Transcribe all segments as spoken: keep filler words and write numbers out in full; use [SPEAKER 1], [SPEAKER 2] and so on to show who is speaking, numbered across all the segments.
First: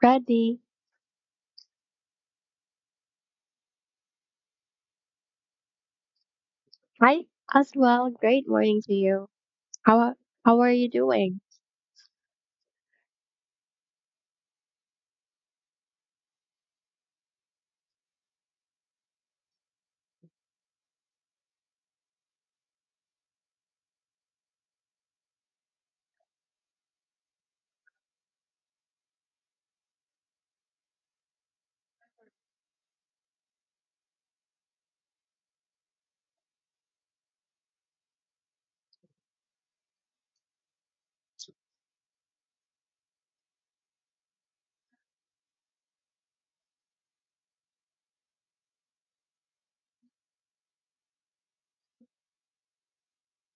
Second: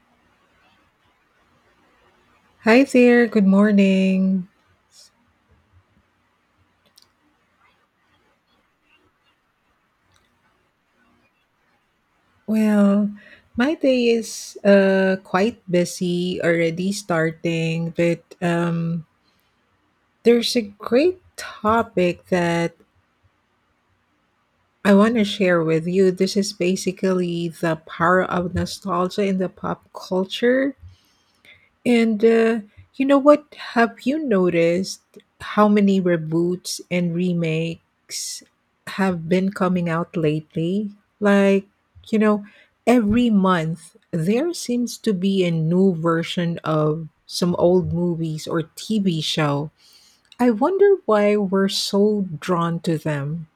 [SPEAKER 1] Ready.
[SPEAKER 2] Hi there, good morning.
[SPEAKER 1] Hi as well. Great morning to you. How are- how are you doing?
[SPEAKER 2] Well, my day is uh quite busy already starting, but um there's a great topic that I want to share with you. This is basically the power of nostalgia in the pop culture. And uh, you know what? Have you noticed how many reboots and remakes have been coming out lately? Like, you know, every month there seems to be a new version of some old movies or T V show. I wonder why we're so drawn to them.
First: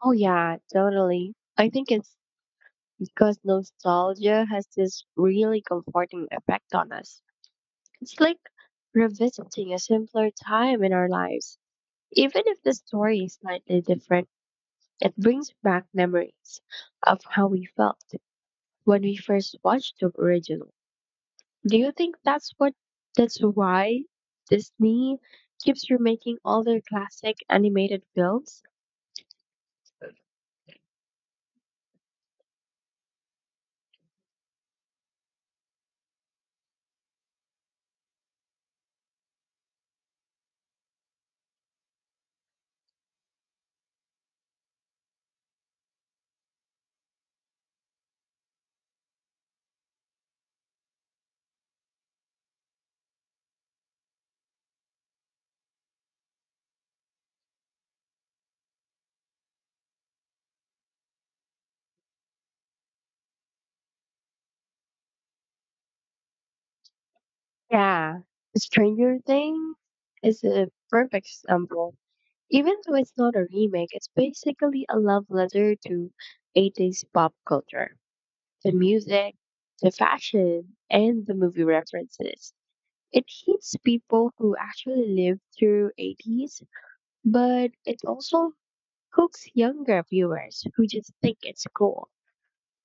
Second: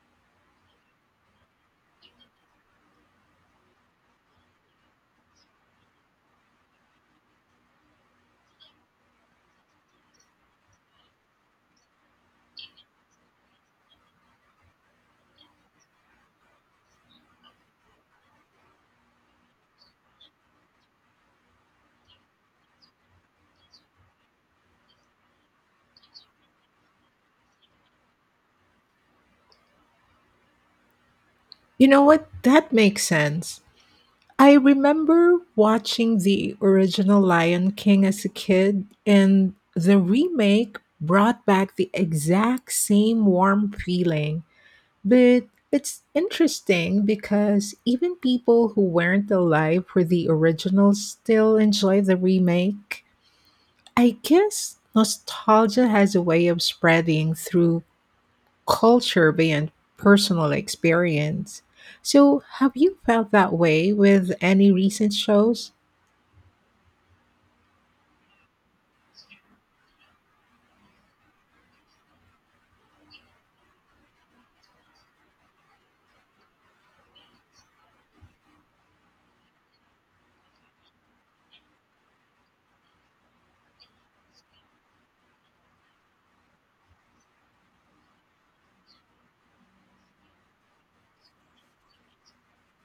[SPEAKER 1] Oh yeah, totally. I think it's because nostalgia has this really comforting effect on us. It's like revisiting a simpler time in our lives. Even if the story is slightly different, it brings back memories of how we felt when we first watched the original. Do you think that's what that's why Disney keeps remaking all their classic animated films?
[SPEAKER 2] You know what? That makes sense. I remember watching the original Lion King as a kid, and the remake brought back the exact same warm feeling. But it's interesting because even people who weren't alive for the original still enjoy the remake. I guess nostalgia has a way of spreading through culture beyond personal experience. So, have you felt that way with any recent shows?
[SPEAKER 1] Yeah, Stranger Things is a perfect example. Even though it's not a remake, it's basically a love letter to eighties pop culture. The music, the fashion, and the movie references. It hits people who actually lived through eighties, but it also hooks younger viewers who just think it's cool.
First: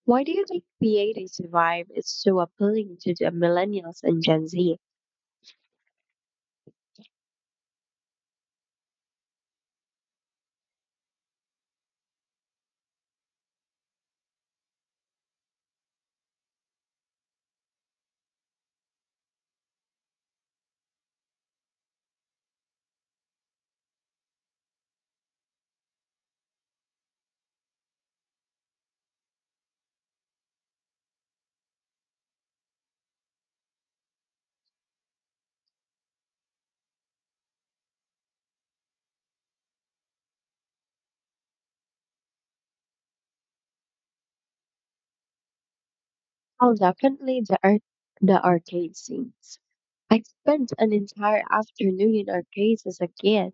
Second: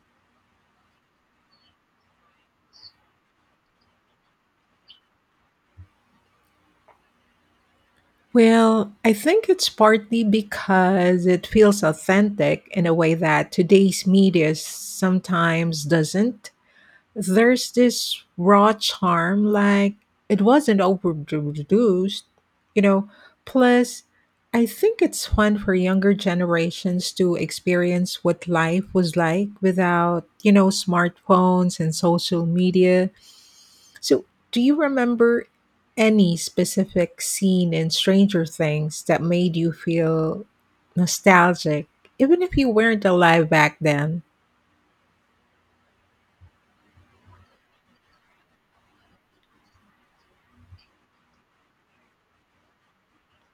[SPEAKER 1] Why do you think creative survive is so appealing to the millennials and Gen Z?
[SPEAKER 2] Well, I think it's partly because it feels authentic in a way that today's media sometimes doesn't. There's this raw charm, like it wasn't overproduced, you know. Plus, I think it's fun for younger generations to experience what life was like without, you know, smartphones and social media. So, do you remember any specific scene in Stranger Things that made you feel nostalgic, even if you weren't alive back then?
[SPEAKER 1] Oh, definitely the art, the arcade scenes. I spent an entire afternoon in arcades as a kid,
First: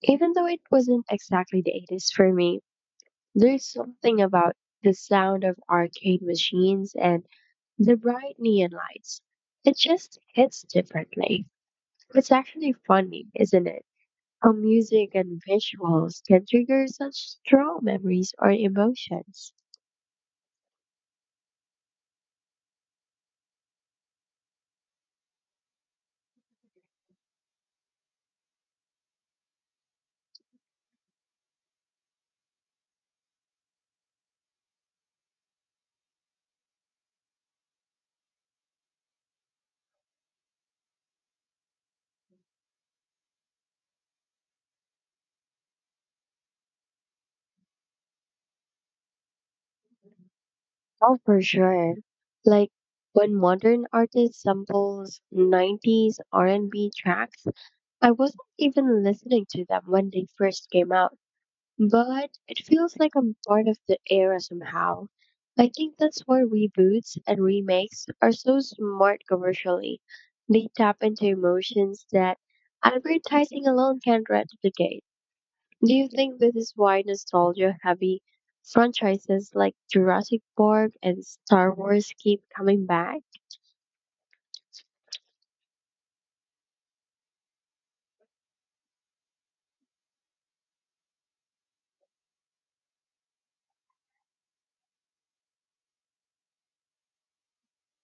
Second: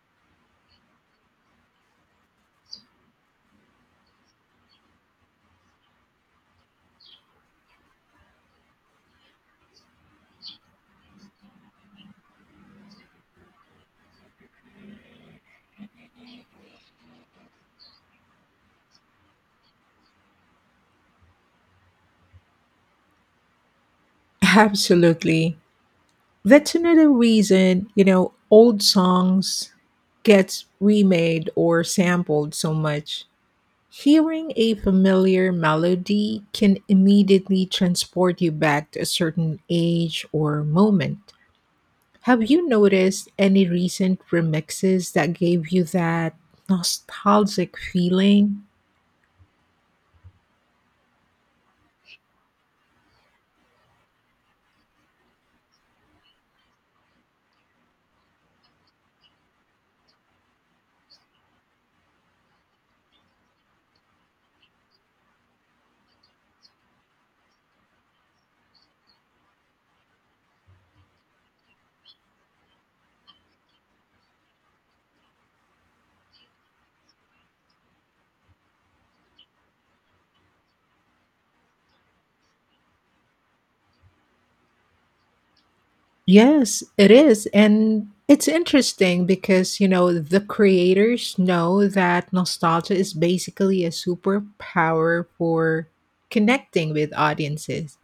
[SPEAKER 1] even though it wasn't exactly the eighties for me. There's something about the sound of arcade machines and the bright neon lights. It just hits differently. It's actually funny, isn't it? How music and visuals can trigger such strong memories or emotions.
[SPEAKER 2] Absolutely. That's another reason, you know, old songs gets remade or sampled so much. Hearing a familiar melody can immediately transport you back to a certain age or moment. Have you noticed any recent remixes that gave you that nostalgic feeling?
[SPEAKER 1] Oh, for sure. Like when modern artists samples nineties R and B tracks, I wasn't even listening to them when they first came out, but it feels like I'm part of the era somehow. I think that's why reboots and remakes are so smart commercially. They tap into emotions that advertising alone can't replicate. Do you think this is why nostalgia heavy franchises like Jurassic Park and Star Wars keep coming back?
[SPEAKER 2] Yes, it is. And it's interesting because, you know, the creators know that nostalgia is basically a superpower for connecting with audiences.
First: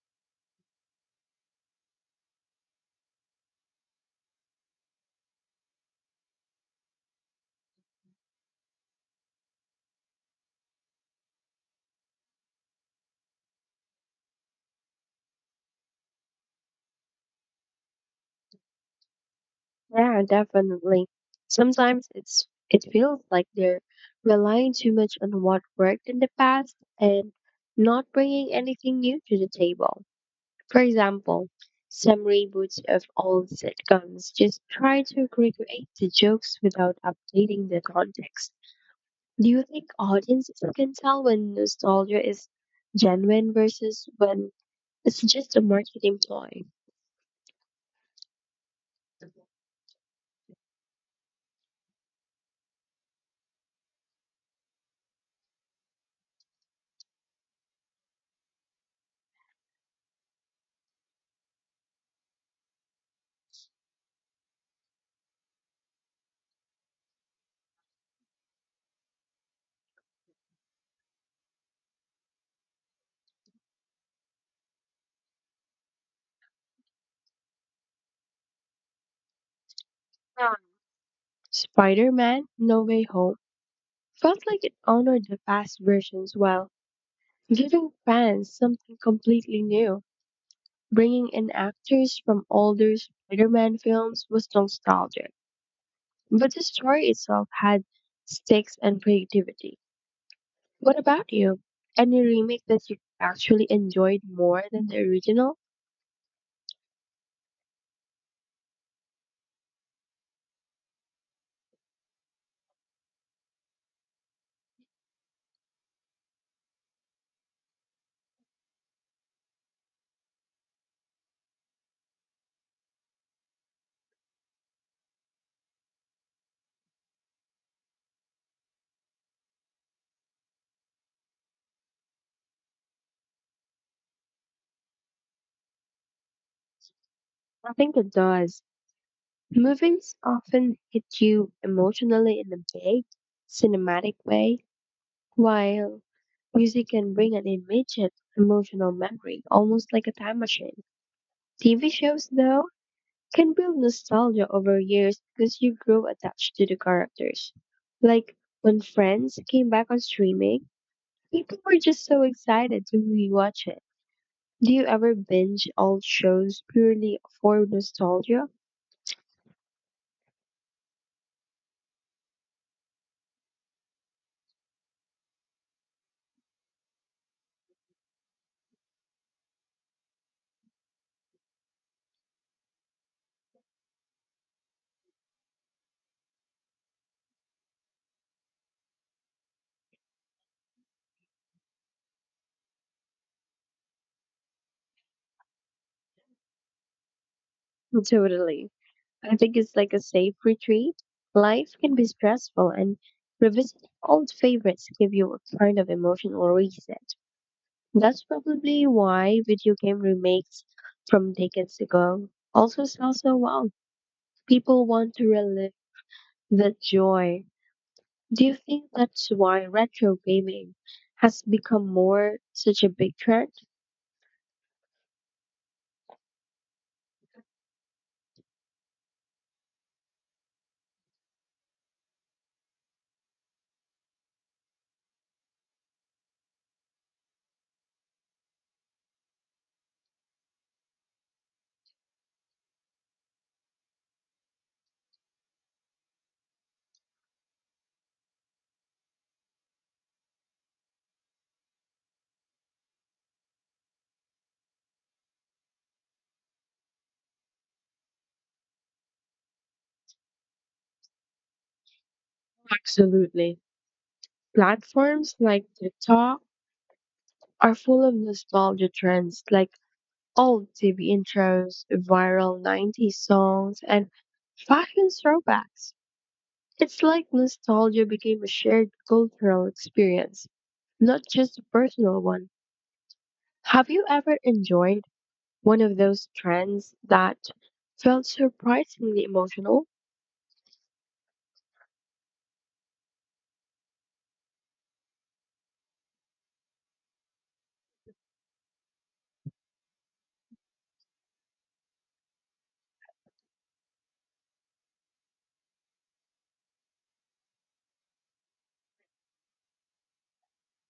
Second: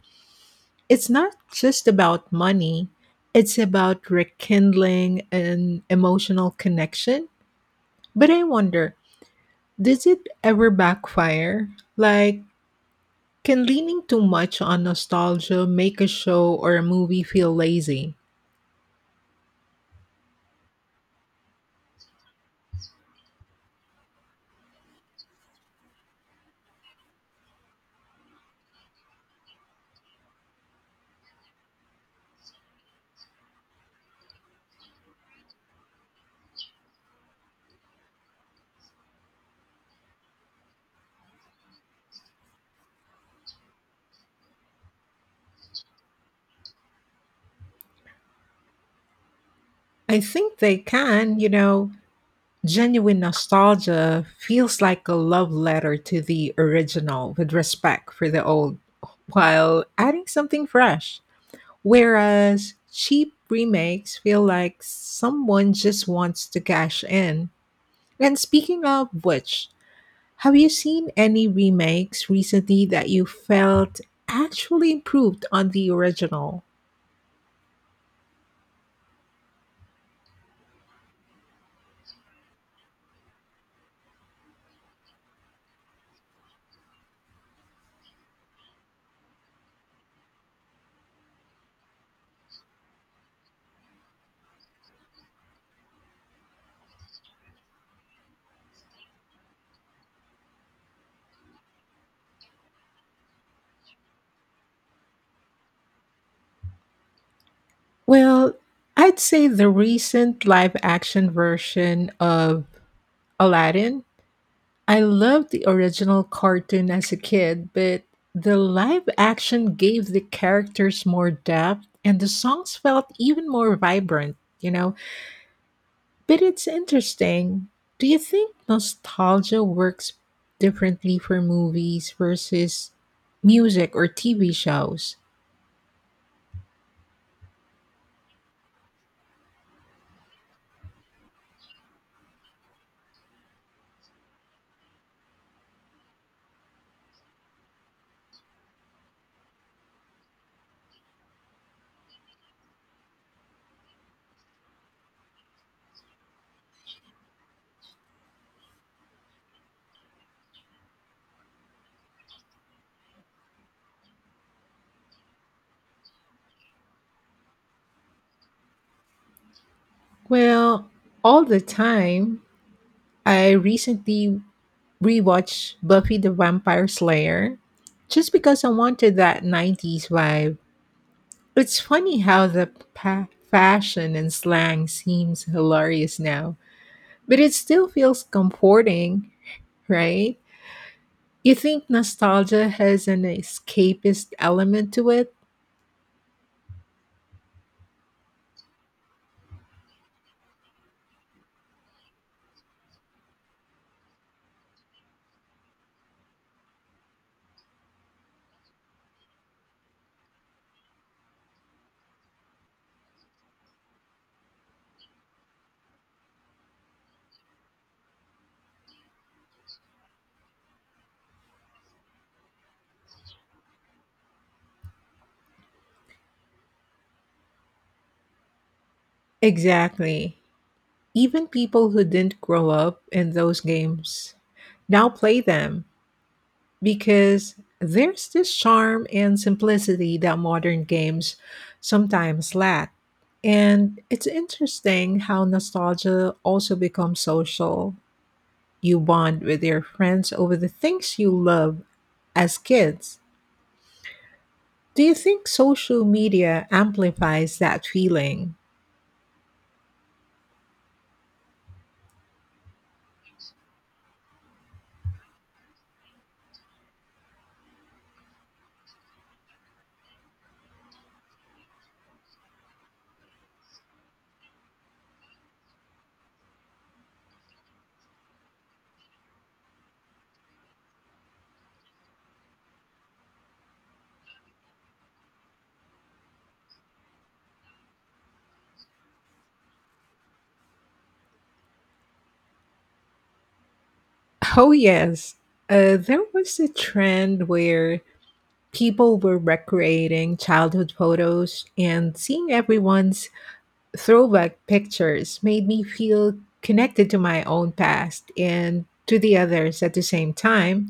[SPEAKER 2] It's not just about money, it's about rekindling an emotional connection. But I wonder, does it ever backfire? Like, can leaning too much on nostalgia make a show or a movie feel lazy?
[SPEAKER 1] Yeah, definitely. Sometimes it's it feels like they're relying too much on what worked in the past and not bringing anything new to the table. For example, some reboots of old sitcoms just try to recreate the jokes without updating the context. Do you think audiences can tell when nostalgia is genuine versus when it's just a marketing ploy?
[SPEAKER 2] I think they can, you know. Genuine nostalgia feels like a love letter to the original with respect for the old while adding something fresh. Whereas cheap remakes feel like someone just wants to cash in. And speaking of which, have you seen any remakes recently that you felt actually improved on the original?
[SPEAKER 1] Spider Man No Way Home felt like it honored the past versions while giving fans something completely new. Bringing in actors from older Spider Man films was nostalgic, but the story itself had stakes and creativity. What about you? Any remake that you actually enjoyed more than the original?
[SPEAKER 2] Well, I'd say the recent live action version of Aladdin. I loved the original cartoon as a kid, but the live action gave the characters more depth and the songs felt even more vibrant, you know? But it's interesting. Do you think nostalgia works differently for movies versus music or T V shows?
[SPEAKER 1] I think it does. Movies often hit you emotionally in a big, cinematic way, while music can bring an immediate emotional memory, almost like a time machine. T V shows, though, can build nostalgia over years because you grow attached to the characters. Like when Friends came back on streaming, people were just so excited to rewatch it. Do you ever binge old shows purely for nostalgia?
[SPEAKER 2] Well, all the time. I recently rewatched Buffy the Vampire Slayer just because I wanted that nineties vibe. It's funny how the pa- fashion and slang seems hilarious now, but it still feels comforting, right? You think nostalgia has an escapist element to it?
[SPEAKER 1] Totally. I think it's like a safe retreat. Life can be stressful, and revisiting old favorites give you a kind of emotional reset. That's probably why video game remakes from decades ago also sell so well. People want to relive that joy. Do you think that's why retro gaming has become more such a big trend?
[SPEAKER 2] Exactly. Even people who didn't grow up in those games now play them because there's this charm and simplicity that modern games sometimes lack. And it's interesting how nostalgia also becomes social. You bond with your friends over the things you love as kids. Do you think social media amplifies that feeling?
[SPEAKER 1] Absolutely. Platforms like TikTok are full of nostalgia trends like old T V intros, viral nineties songs, and fashion throwbacks. It's like nostalgia became a shared cultural experience, not just a personal one. Have you ever enjoyed one of those trends that felt surprisingly emotional?
[SPEAKER 2] Oh, yes. Uh, there was a trend where people were recreating childhood photos, and seeing everyone's throwback pictures made me feel connected to my own past and to the others at the same time.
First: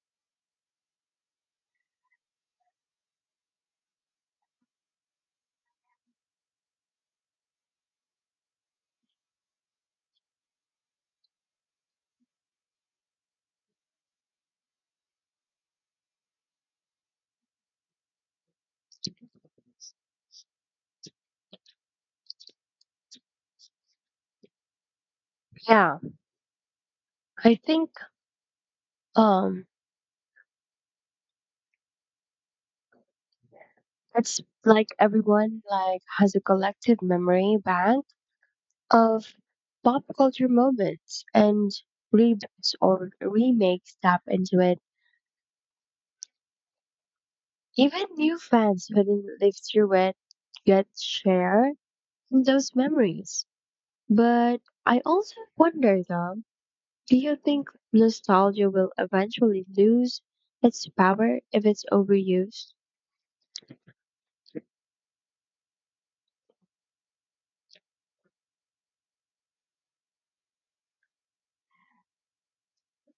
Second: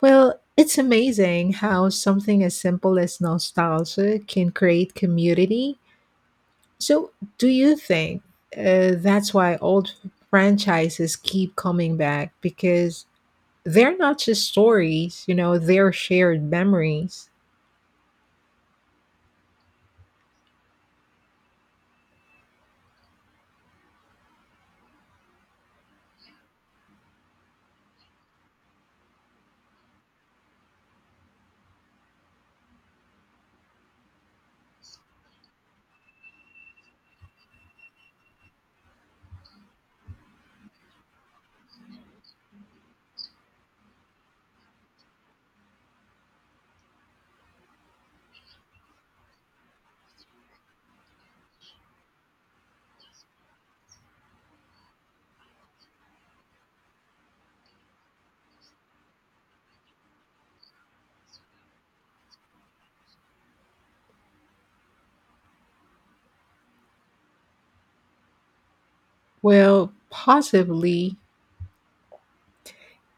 [SPEAKER 2] Well, it's amazing how something as simple as nostalgia can create community. So, do you think uh, that's why old franchises keep coming back? Because they're not just stories, you know, they're shared memories.
[SPEAKER 1] Yeah, I think um it's like everyone like has a collective memory bank of pop culture moments and reboots or remakes tap into it. Even new fans who didn't live through it get share in those memories. But I also wonder though, do you think nostalgia will eventually lose its power if it's overused?
[SPEAKER 2] Well, possibly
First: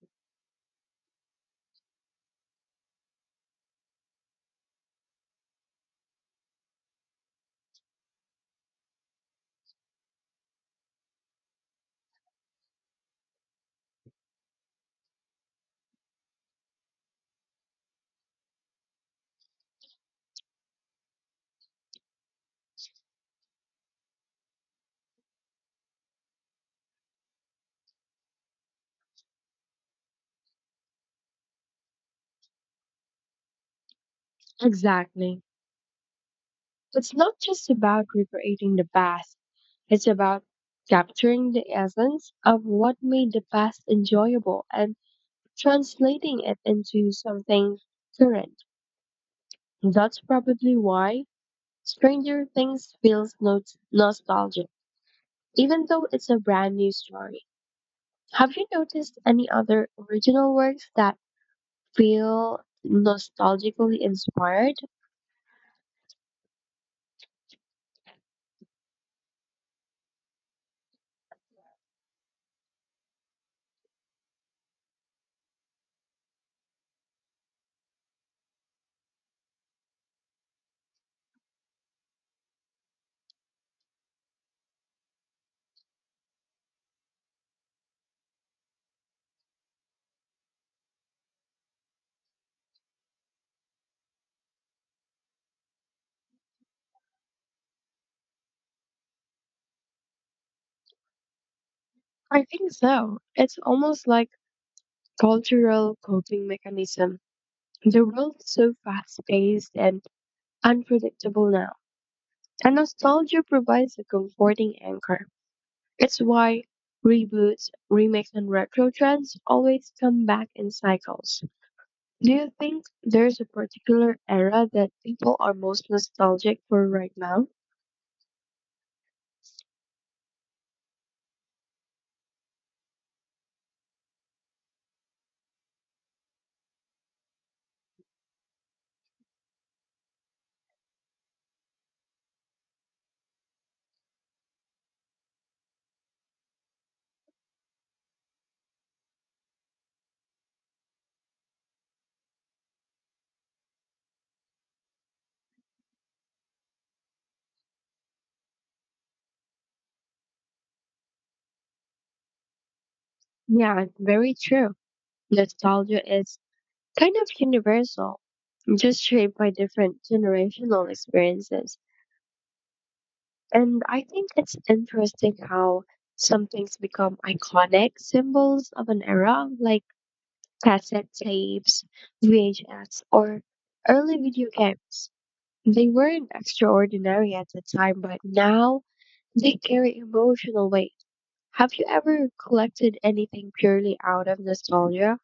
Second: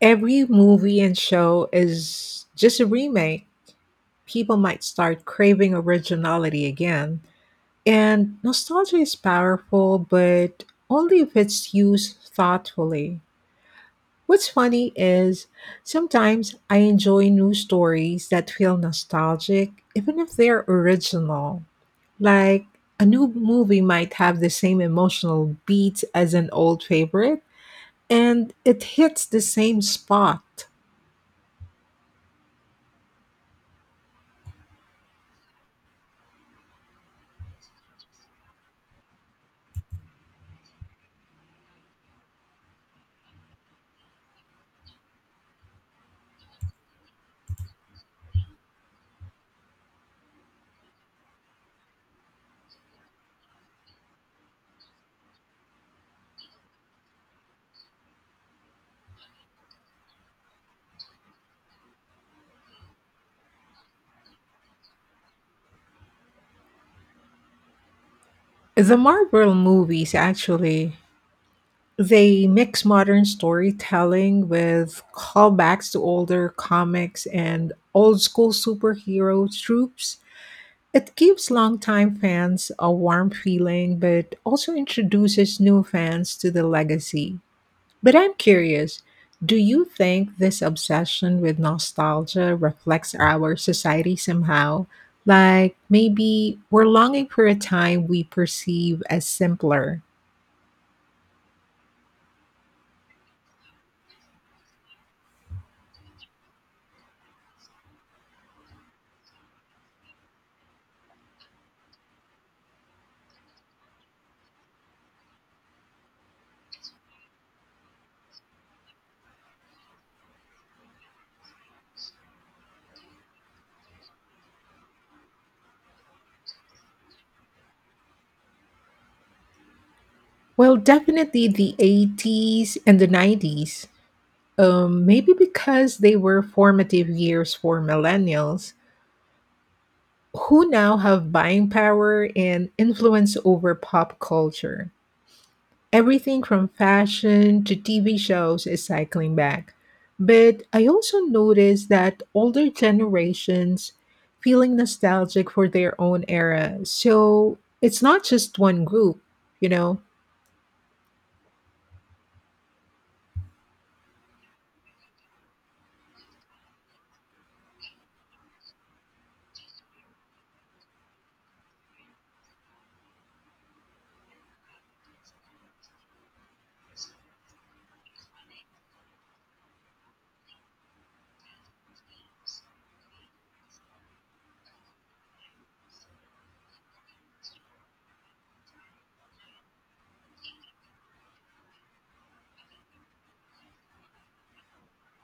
[SPEAKER 2] every movie and show is just a remake. People might start craving originality again. And nostalgia is powerful, but only if it's used thoughtfully. What's funny is sometimes I enjoy new stories that feel nostalgic, even if they're original. Like a new movie might have the same emotional beat as an old favorite, and it hits the same spot.
[SPEAKER 1] Exactly. It's not just about recreating the past, it's about capturing the essence of what made the past enjoyable and translating it into something current. That's probably why Stranger Things feels no- nostalgic, even though it's a brand new story. Have you noticed any other original works that feel nostalgically inspired?
[SPEAKER 2] The Marvel movies actually. They mix modern storytelling with callbacks to older comics and old school superhero tropes. It gives longtime fans a warm feeling, but also introduces new fans to the legacy. But I'm curious, do you think this obsession with nostalgia reflects our society somehow? Like maybe we're longing for a time we perceive as simpler.
[SPEAKER 1] I think so. It's almost like cultural coping mechanism. The world's so fast-paced and unpredictable now, and nostalgia provides a comforting anchor. It's why reboots, remakes, and retro trends always come back in cycles. Do you think there's a particular era that people are most nostalgic for right now?
[SPEAKER 2] Well, definitely the eighties and the nineties. Um, maybe because they were formative years for millennials who now have buying power and influence over pop culture. Everything from fashion to T V shows is cycling back. But I also notice that older generations feeling nostalgic for their own era. So it's not just one group, you know.
[SPEAKER 1] Yeah, very true. Nostalgia is kind of universal, just shaped by different generational experiences. And I think it's interesting how some things become iconic symbols of an era, like cassette tapes, V H S, or early video games. They weren't extraordinary at the time, but now they carry emotional weight. Have you ever collected anything purely out of nostalgia?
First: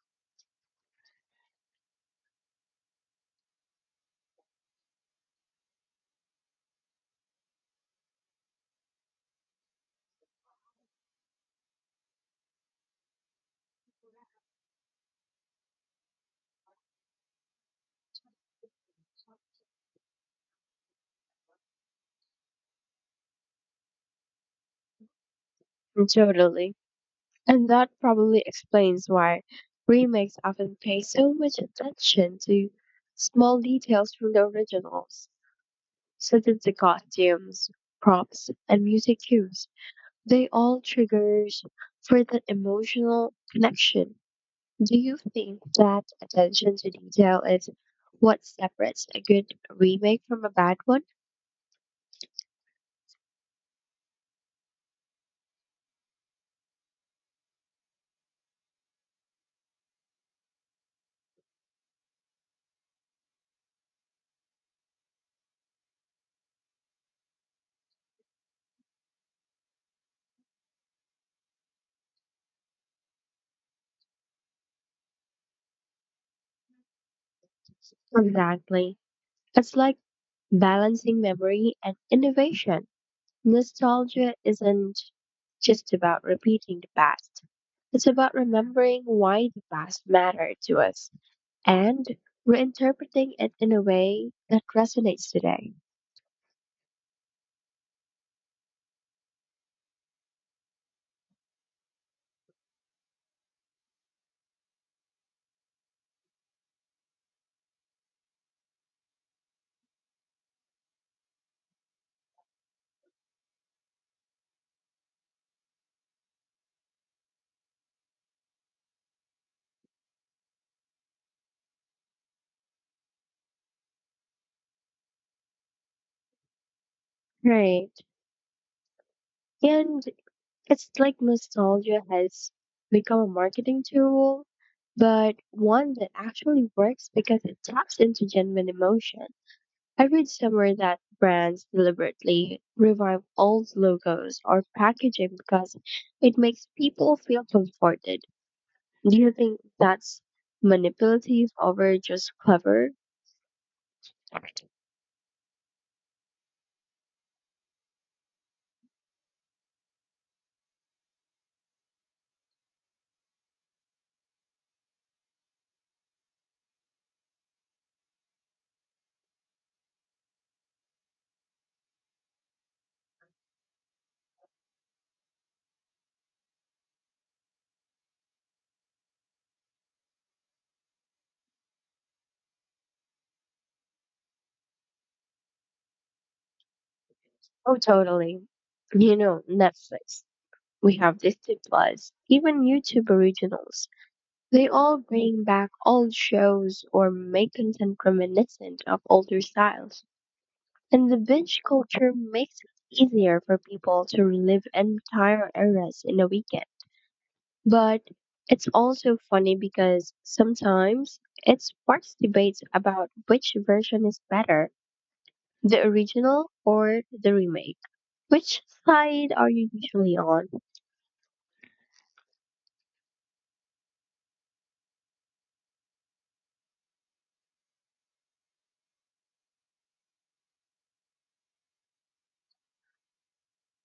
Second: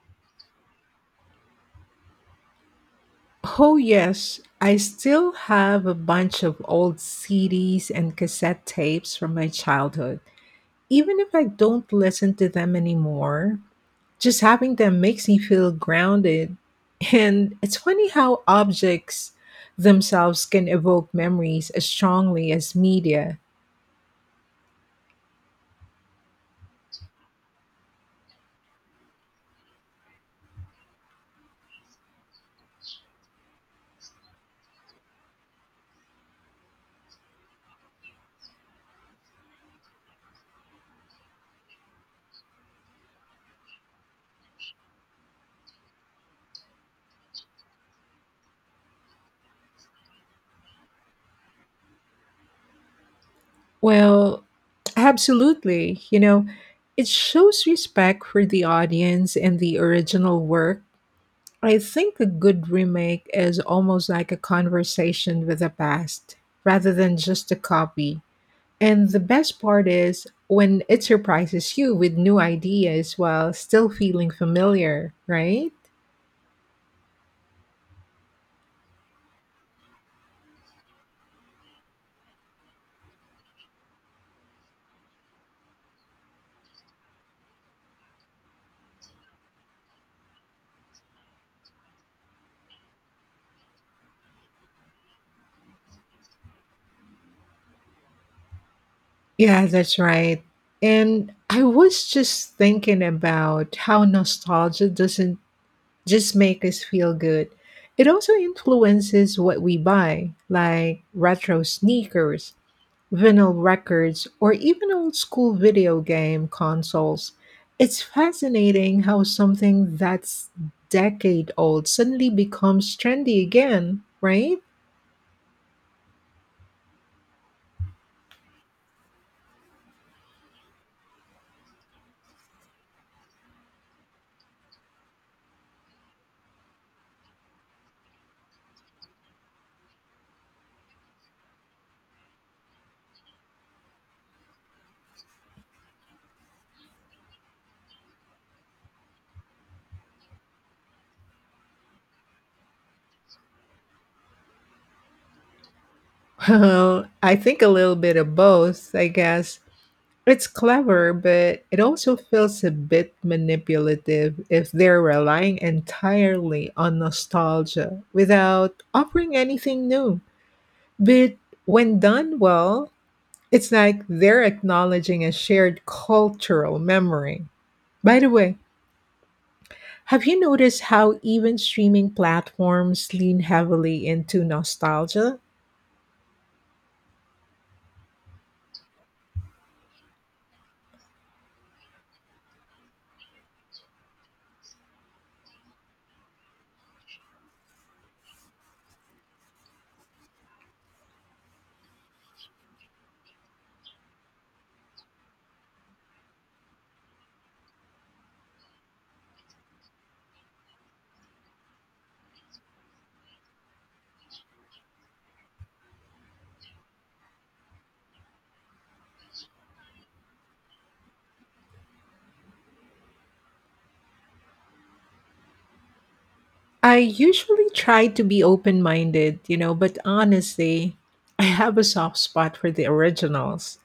[SPEAKER 2] Oh yes, I still have a bunch of old C Ds and cassette tapes from my childhood even if I don't listen to them anymore. Just having them makes me feel grounded. And it's funny how objects themselves can evoke memories as strongly as media.
[SPEAKER 1] Mm, totally. And that probably explains why remakes often pay so much attention to small details from the originals, such as the costumes, props, and music cues. They all triggers for that emotional connection. Do you think that attention to detail is what separates a good remake from a bad one?
[SPEAKER 2] Well, absolutely. You know, it shows respect for the audience and the original work. I think a good remake is almost like a conversation with the past rather than just a copy. And the best part is when it surprises you with new ideas while still feeling familiar, right?
[SPEAKER 1] Exactly. It's like balancing memory and innovation. Nostalgia isn't just about repeating the past. It's about remembering why the past mattered to us and reinterpreting it in a way that resonates today.
[SPEAKER 2] Yeah, that's right. And I was just thinking about how nostalgia doesn't just make us feel good. It also influences what we buy, like retro sneakers, vinyl records, or even old school video game consoles. It's fascinating how something that's decade old suddenly becomes trendy again, right?
[SPEAKER 1] Right. And it's like nostalgia has become a marketing tool, but one that actually works because it taps into genuine emotion. I read somewhere that brands deliberately revive old logos or packaging because it makes people feel comforted. Do you think that's manipulative or just clever?
[SPEAKER 2] Well, I think a little bit of both, I guess. It's clever, but it also feels a bit manipulative if they're relying entirely on nostalgia without offering anything new. But when done well, it's like they're acknowledging a shared cultural memory. By the way, have you noticed how even streaming platforms lean heavily into nostalgia?
[SPEAKER 1] Oh, totally. You know, Netflix. We have Disney Plus, even YouTube originals. They all bring back old shows or make content reminiscent of older styles. And the binge culture makes it easier for people to relive entire eras in a weekend. But it's also funny because sometimes it sparks debates about which version is better, the original or the remake? Which side are you usually on?
[SPEAKER 2] I usually try to be open minded, you know, but honestly, I have a soft spot for the originals.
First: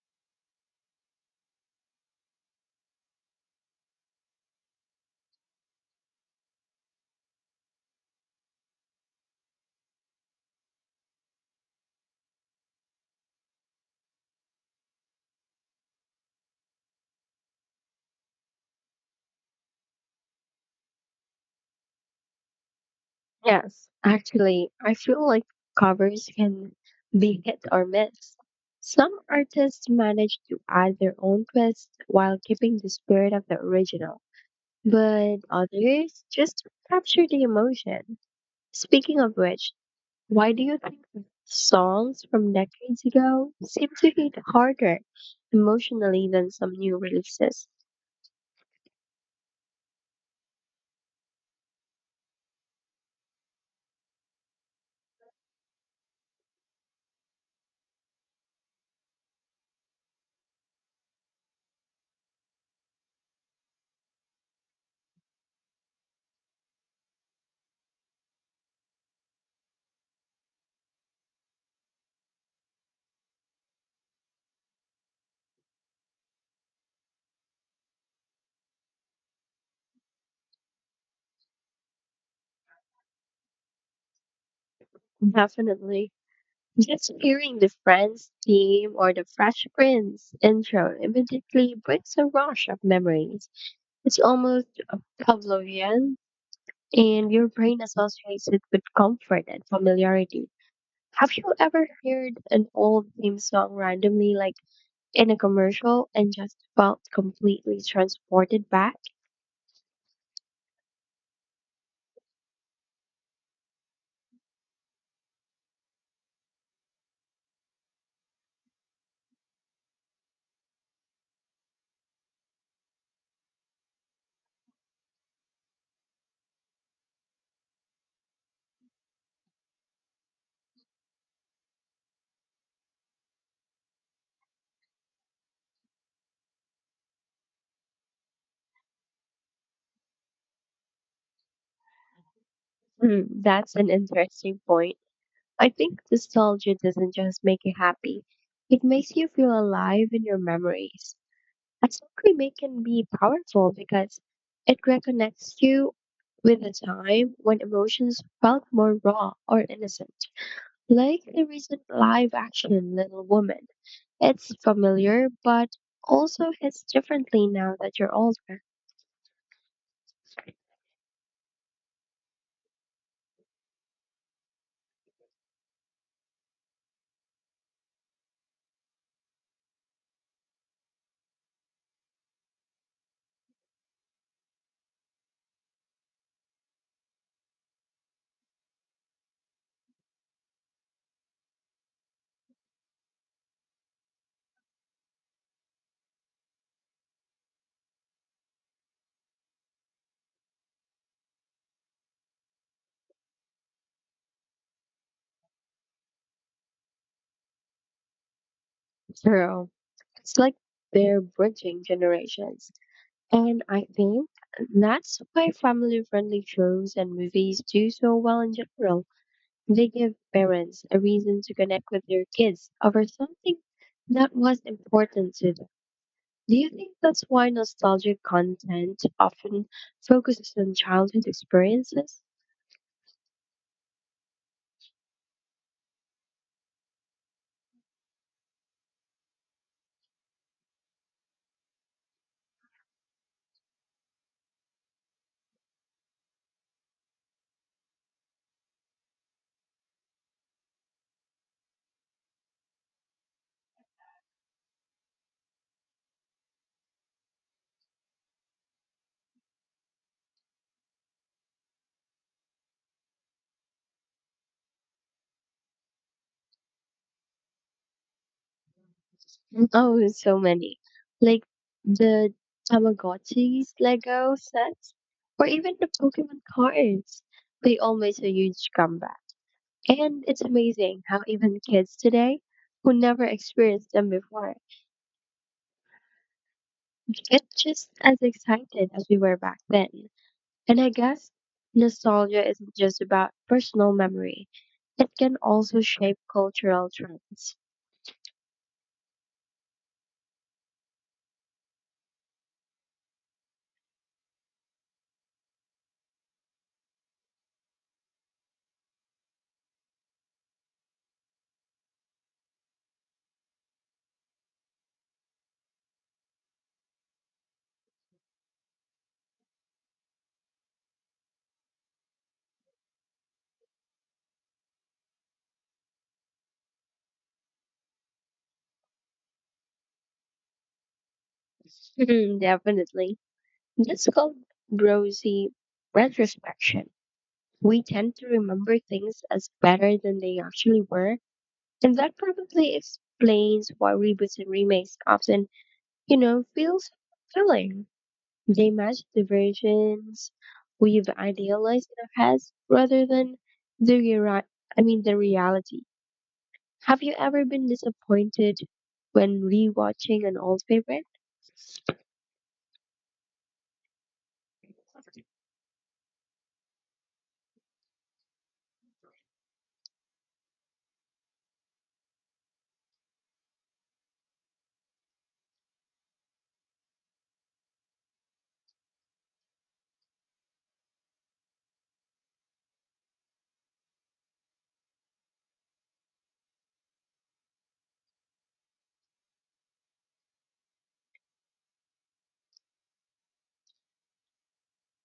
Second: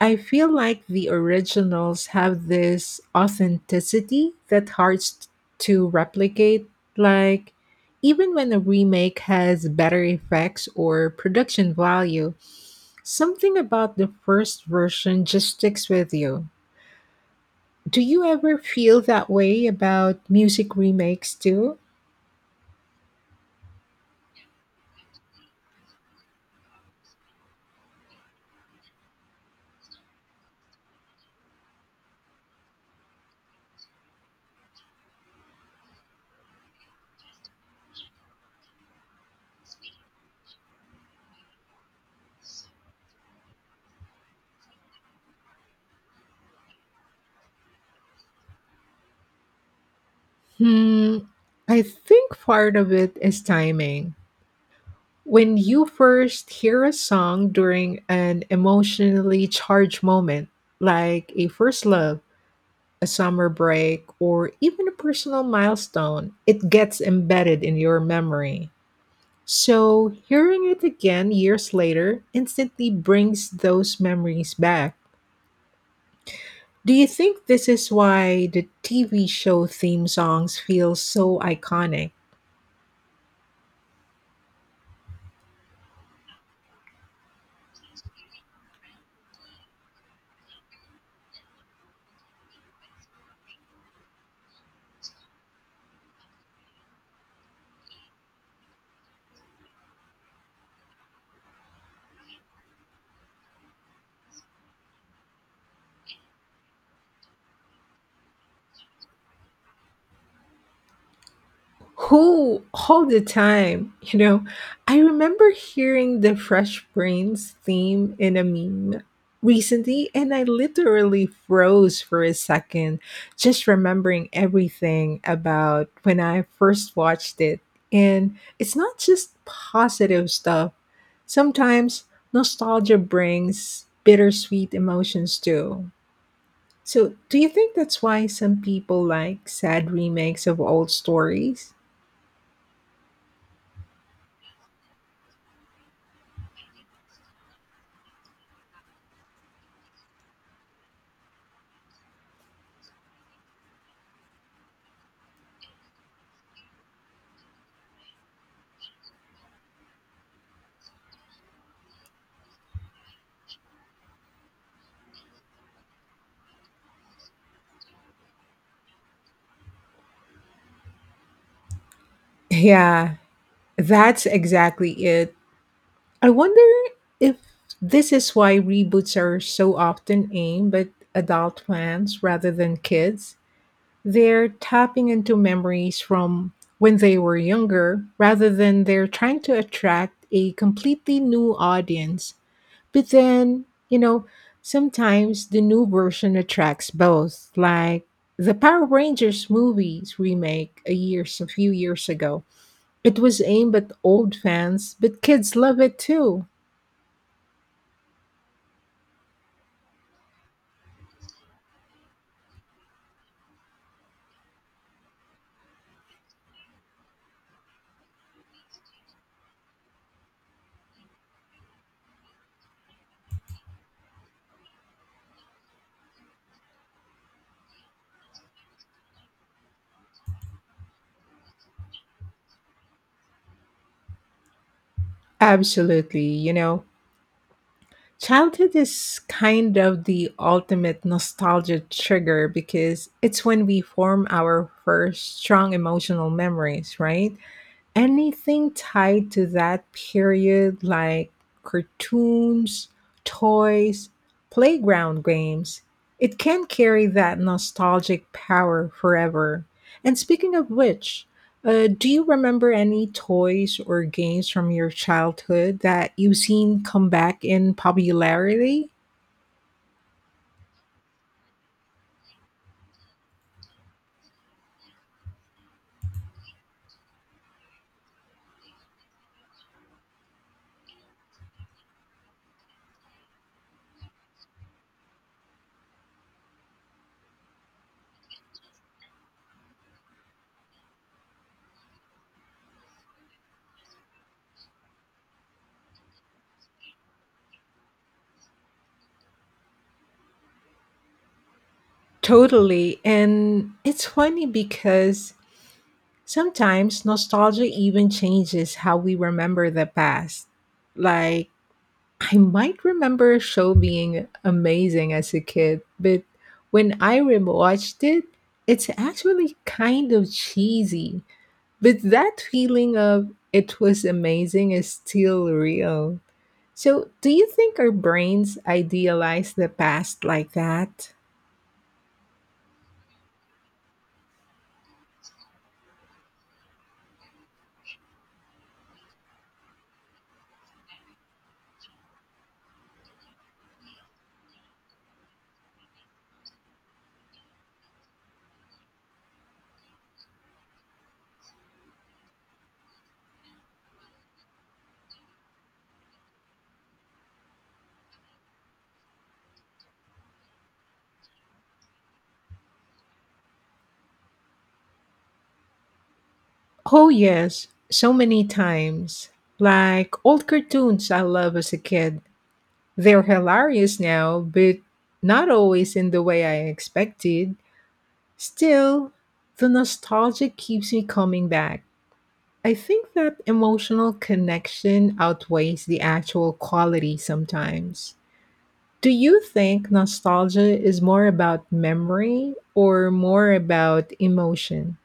[SPEAKER 2] I feel like the originals have this authenticity that's hard s- to replicate. Like, even when a remake has better effects or production value, something about the first version just sticks with you. Do you ever feel that way about music remakes too?
[SPEAKER 1] Yes, actually, I feel like covers can be hit or miss. Some artists manage to add their own twist while keeping the spirit of the original, but others just capture the emotion. Speaking of which, why do you think songs from decades ago seem to hit harder emotionally than some new releases?
[SPEAKER 2] Hmm, I think part of it is timing. When you first hear a song during an emotionally charged moment, like a first love, a summer break, or even a personal milestone, it gets embedded in your memory. So, hearing it again years later instantly brings those memories back. Do you think this is why the T V show theme songs feel so iconic?
[SPEAKER 1] Definitely. Just hearing the Friends theme or the Fresh Prince intro immediately brings a rush of memories. It's almost Pavlovian, and your brain associates it with comfort and familiarity. Have you ever heard an old theme song randomly, like in a commercial, and just felt completely transported back?
[SPEAKER 2] Who all the time, you know? I remember hearing the Fresh Prince theme in a meme recently, and I literally froze for a second, just remembering everything about when I first watched it. And it's not just positive stuff. Sometimes nostalgia brings bittersweet emotions too. So, do you think that's why some people like sad remakes of old stories?
[SPEAKER 1] Hmm, that's an interesting point. I think nostalgia doesn't just make you happy, it makes you feel alive in your memories. I think remake can be powerful because it reconnects you with a time when emotions felt more raw or innocent. Like the recent live action Little Woman. It's familiar, but also hits differently now that you're older.
[SPEAKER 2] Yeah, that's exactly it. I wonder if this is why reboots are so often aimed at adult fans rather than kids. They're tapping into memories from when they were younger rather than they're trying to attract a completely new audience. But then, you know, sometimes the new version attracts both, like the Power Rangers movies remake a years a few years ago it was aimed at old fans, but kids love it too.
[SPEAKER 1] So it's like they're bridging generations. And I think that's why family friendly shows and movies do so well in general. They give parents a reason to connect with their kids over something that was important to them. Do you think that's why nostalgic content often focuses on childhood experiences?
[SPEAKER 2] Absolutely, you know. Childhood is kind of the ultimate nostalgia trigger because it's when we form our first strong emotional memories, right? Anything tied to that period, like cartoons, toys, playground games, it can carry that nostalgic power forever. And speaking of which, uh, do you remember any toys or games from your childhood that you've seen come back in popularity?
[SPEAKER 1] Mm, oh, so many. Like the Tamagotchis, Lego sets, or even the Pokemon cards. They all made a huge comeback. And it's amazing how even kids today who never experienced them before it's just as excited as we were back then. And I guess nostalgia isn't just about personal memory, it can also shape cultural trends.
[SPEAKER 2] Totally. And it's funny because sometimes nostalgia even changes how we remember the past. Like, I might remember a show being amazing as a kid, but when I rewatched it, it's actually kind of cheesy. But that feeling of it was amazing is still real. So, do you think our brains idealize the past like that?
[SPEAKER 1] Definitely. That's called brosy retrospection. We tend to remember things as better than they actually were, and that probably explains why reboots and remakes often, you know, feel so fulfilling. They match the versions we've idealized in our heads rather than the re- I mean the reality. Have you ever been disappointed when rewatching an old favorite?
[SPEAKER 2] Oh, yes, so many times. Like old cartoons I love as a kid. They're hilarious now, but not always in the way I expected. Still, the nostalgia keeps me coming back. I think that emotional connection outweighs the actual quality sometimes. Do you think nostalgia is more about memory or more about emotion?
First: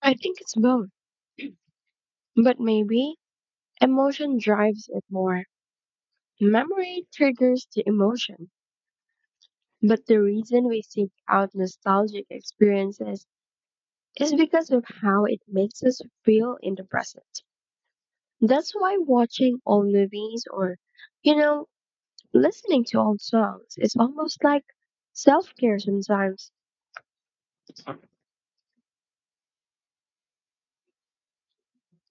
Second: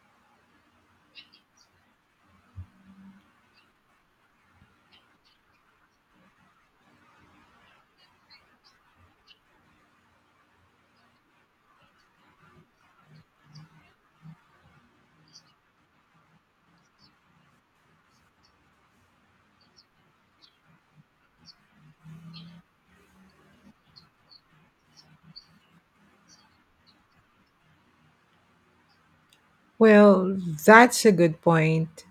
[SPEAKER 1] I think it's both, but maybe emotion drives it more. Memory triggers the emotion, but the reason we seek out nostalgic experiences is because of how it makes us feel in the present. That's why watching old movies or, you know, listening to old songs is almost like self care sometimes.
[SPEAKER 2] Well, that's a good point.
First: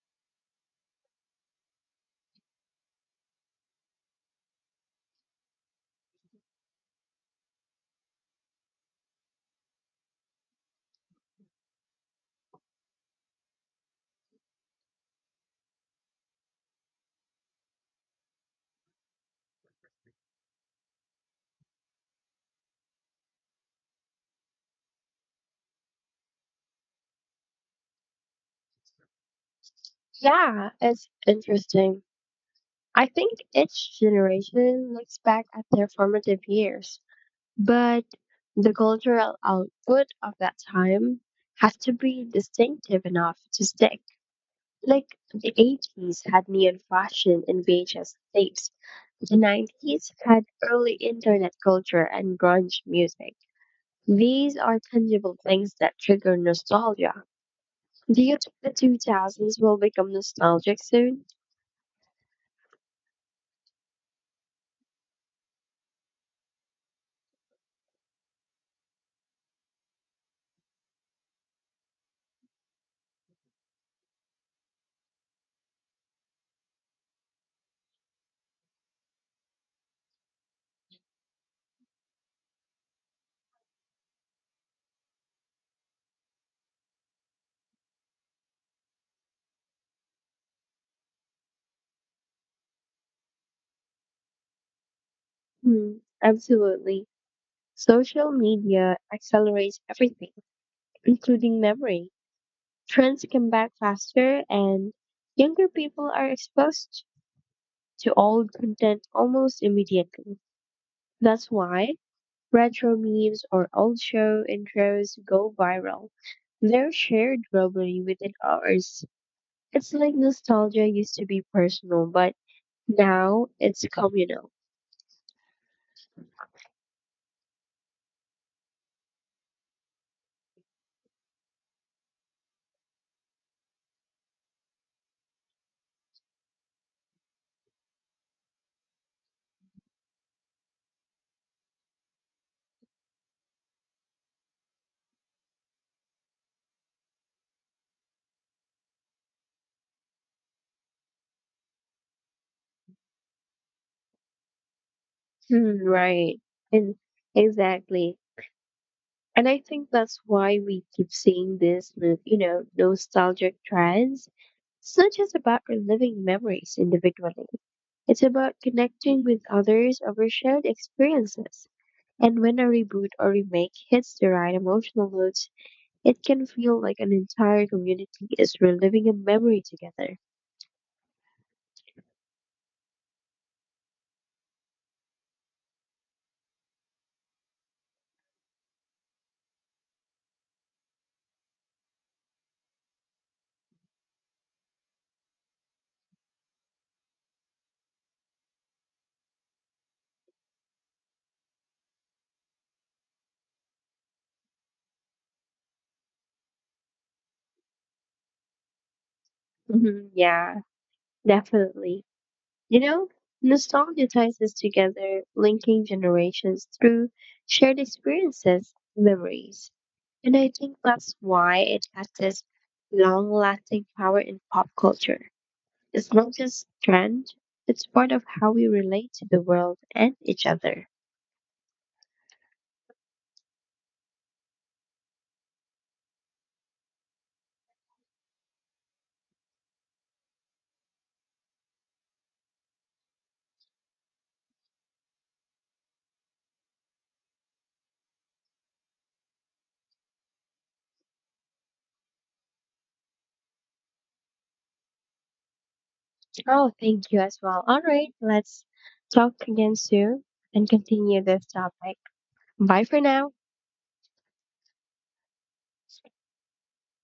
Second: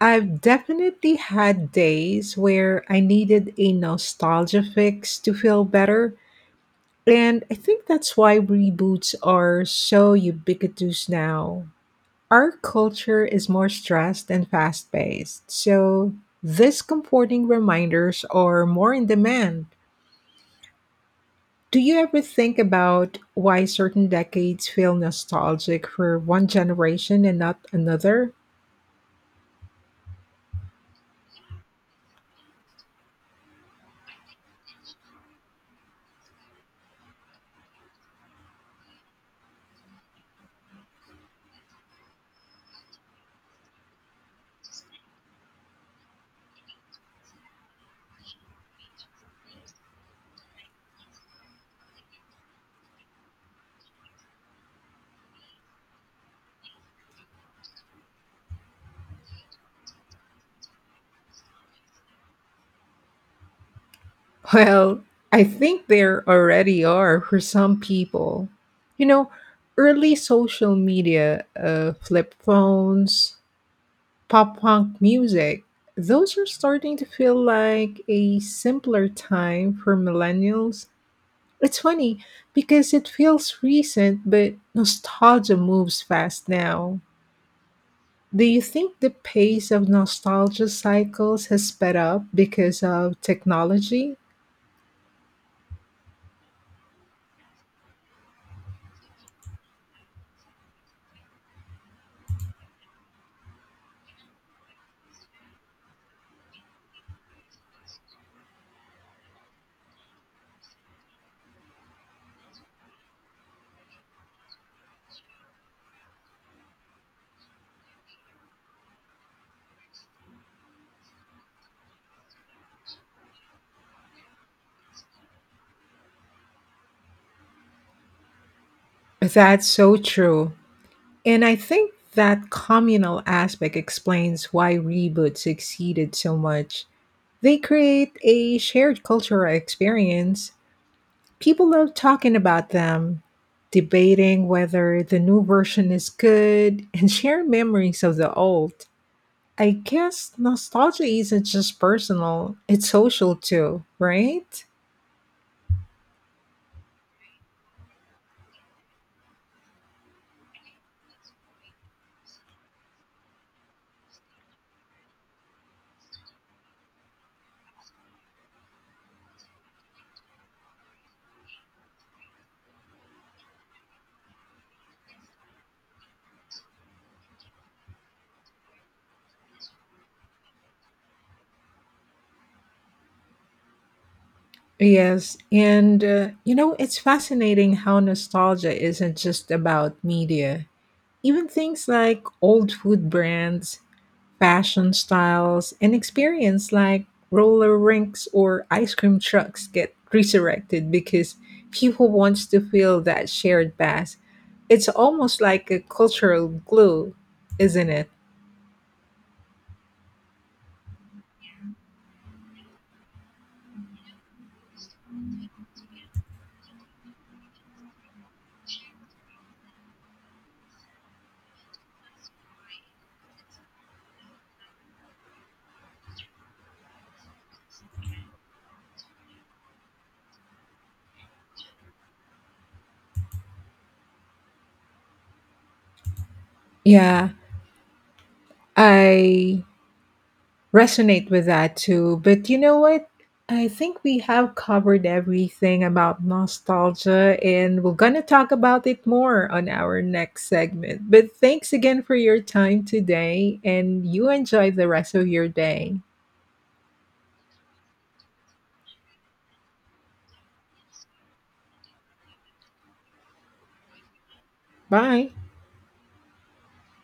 [SPEAKER 2] I've definitely had days where I needed a nostalgia fix to feel better, and I think that's why reboots are so ubiquitous now. Our culture is more stressed and fast paced, so these comforting reminders are more in demand. Do you ever think about why certain decades feel nostalgic for one generation and not another?
[SPEAKER 1] Yeah, it's interesting. I think each generation looks back at their formative years, but the cultural output of that time has to be distinctive enough to stick. Like the eighties had neon fashion and V H S tapes. The nineties had early internet culture and grunge music. These are tangible things that trigger nostalgia. Do you think the two thousands will become nostalgic soon?
[SPEAKER 2] Well, I think there already are for some people. You know, early social media, uh, flip phones, pop punk music, those are starting to feel like a simpler time for millennials. It's funny because it feels recent, but nostalgia moves fast now. Do you think the pace of nostalgia cycles has sped up because of technology?
[SPEAKER 1] Hmm, absolutely. Social media accelerates everything, including memory. Trends come back faster, and younger people are exposed to old content almost immediately. That's why retro memes or old show intros go viral. They're shared globally within hours. It's like nostalgia used to be personal, but now it's communal.
[SPEAKER 2] That's so true. And I think that communal aspect explains why reboots succeeded so much. They create a shared cultural experience. People love talking about them, debating whether the new version is good, and sharing memories of the old. I guess nostalgia isn't just personal, it's social too, right?
[SPEAKER 1] Hmm, right. And exactly. And I think that's why we keep seeing this with, you know, nostalgic trends. It's not just about reliving memories individually. It's about connecting with others over shared experiences. And when a reboot or remake hits the right emotional notes, it can feel like an entire community is reliving a memory together.
[SPEAKER 2] Yes, and uh, you know, it's fascinating how nostalgia isn't just about media. Even things like old food brands, fashion styles and experience like roller rinks or ice cream trucks get resurrected because people want to feel that shared past. It's almost like a cultural glue, isn't it?
[SPEAKER 1] Hmm, yeah, definitely. You know, nostalgia ties us together, linking generations through shared experiences, memories. And I think that's why it has this long lasting power in pop culture. It's not just trend, it's part of how we relate to the world and each other.
[SPEAKER 2] Yeah, I resonate with that too. But you know what? I think we have covered everything about nostalgia, and we're going to talk about it more on our next segment. But thanks again for your time today, and you enjoy the rest of your day.
[SPEAKER 1] Oh, thank you as well. All right, let's talk again soon and continue this topic. Bye for now.
[SPEAKER 2] Bye.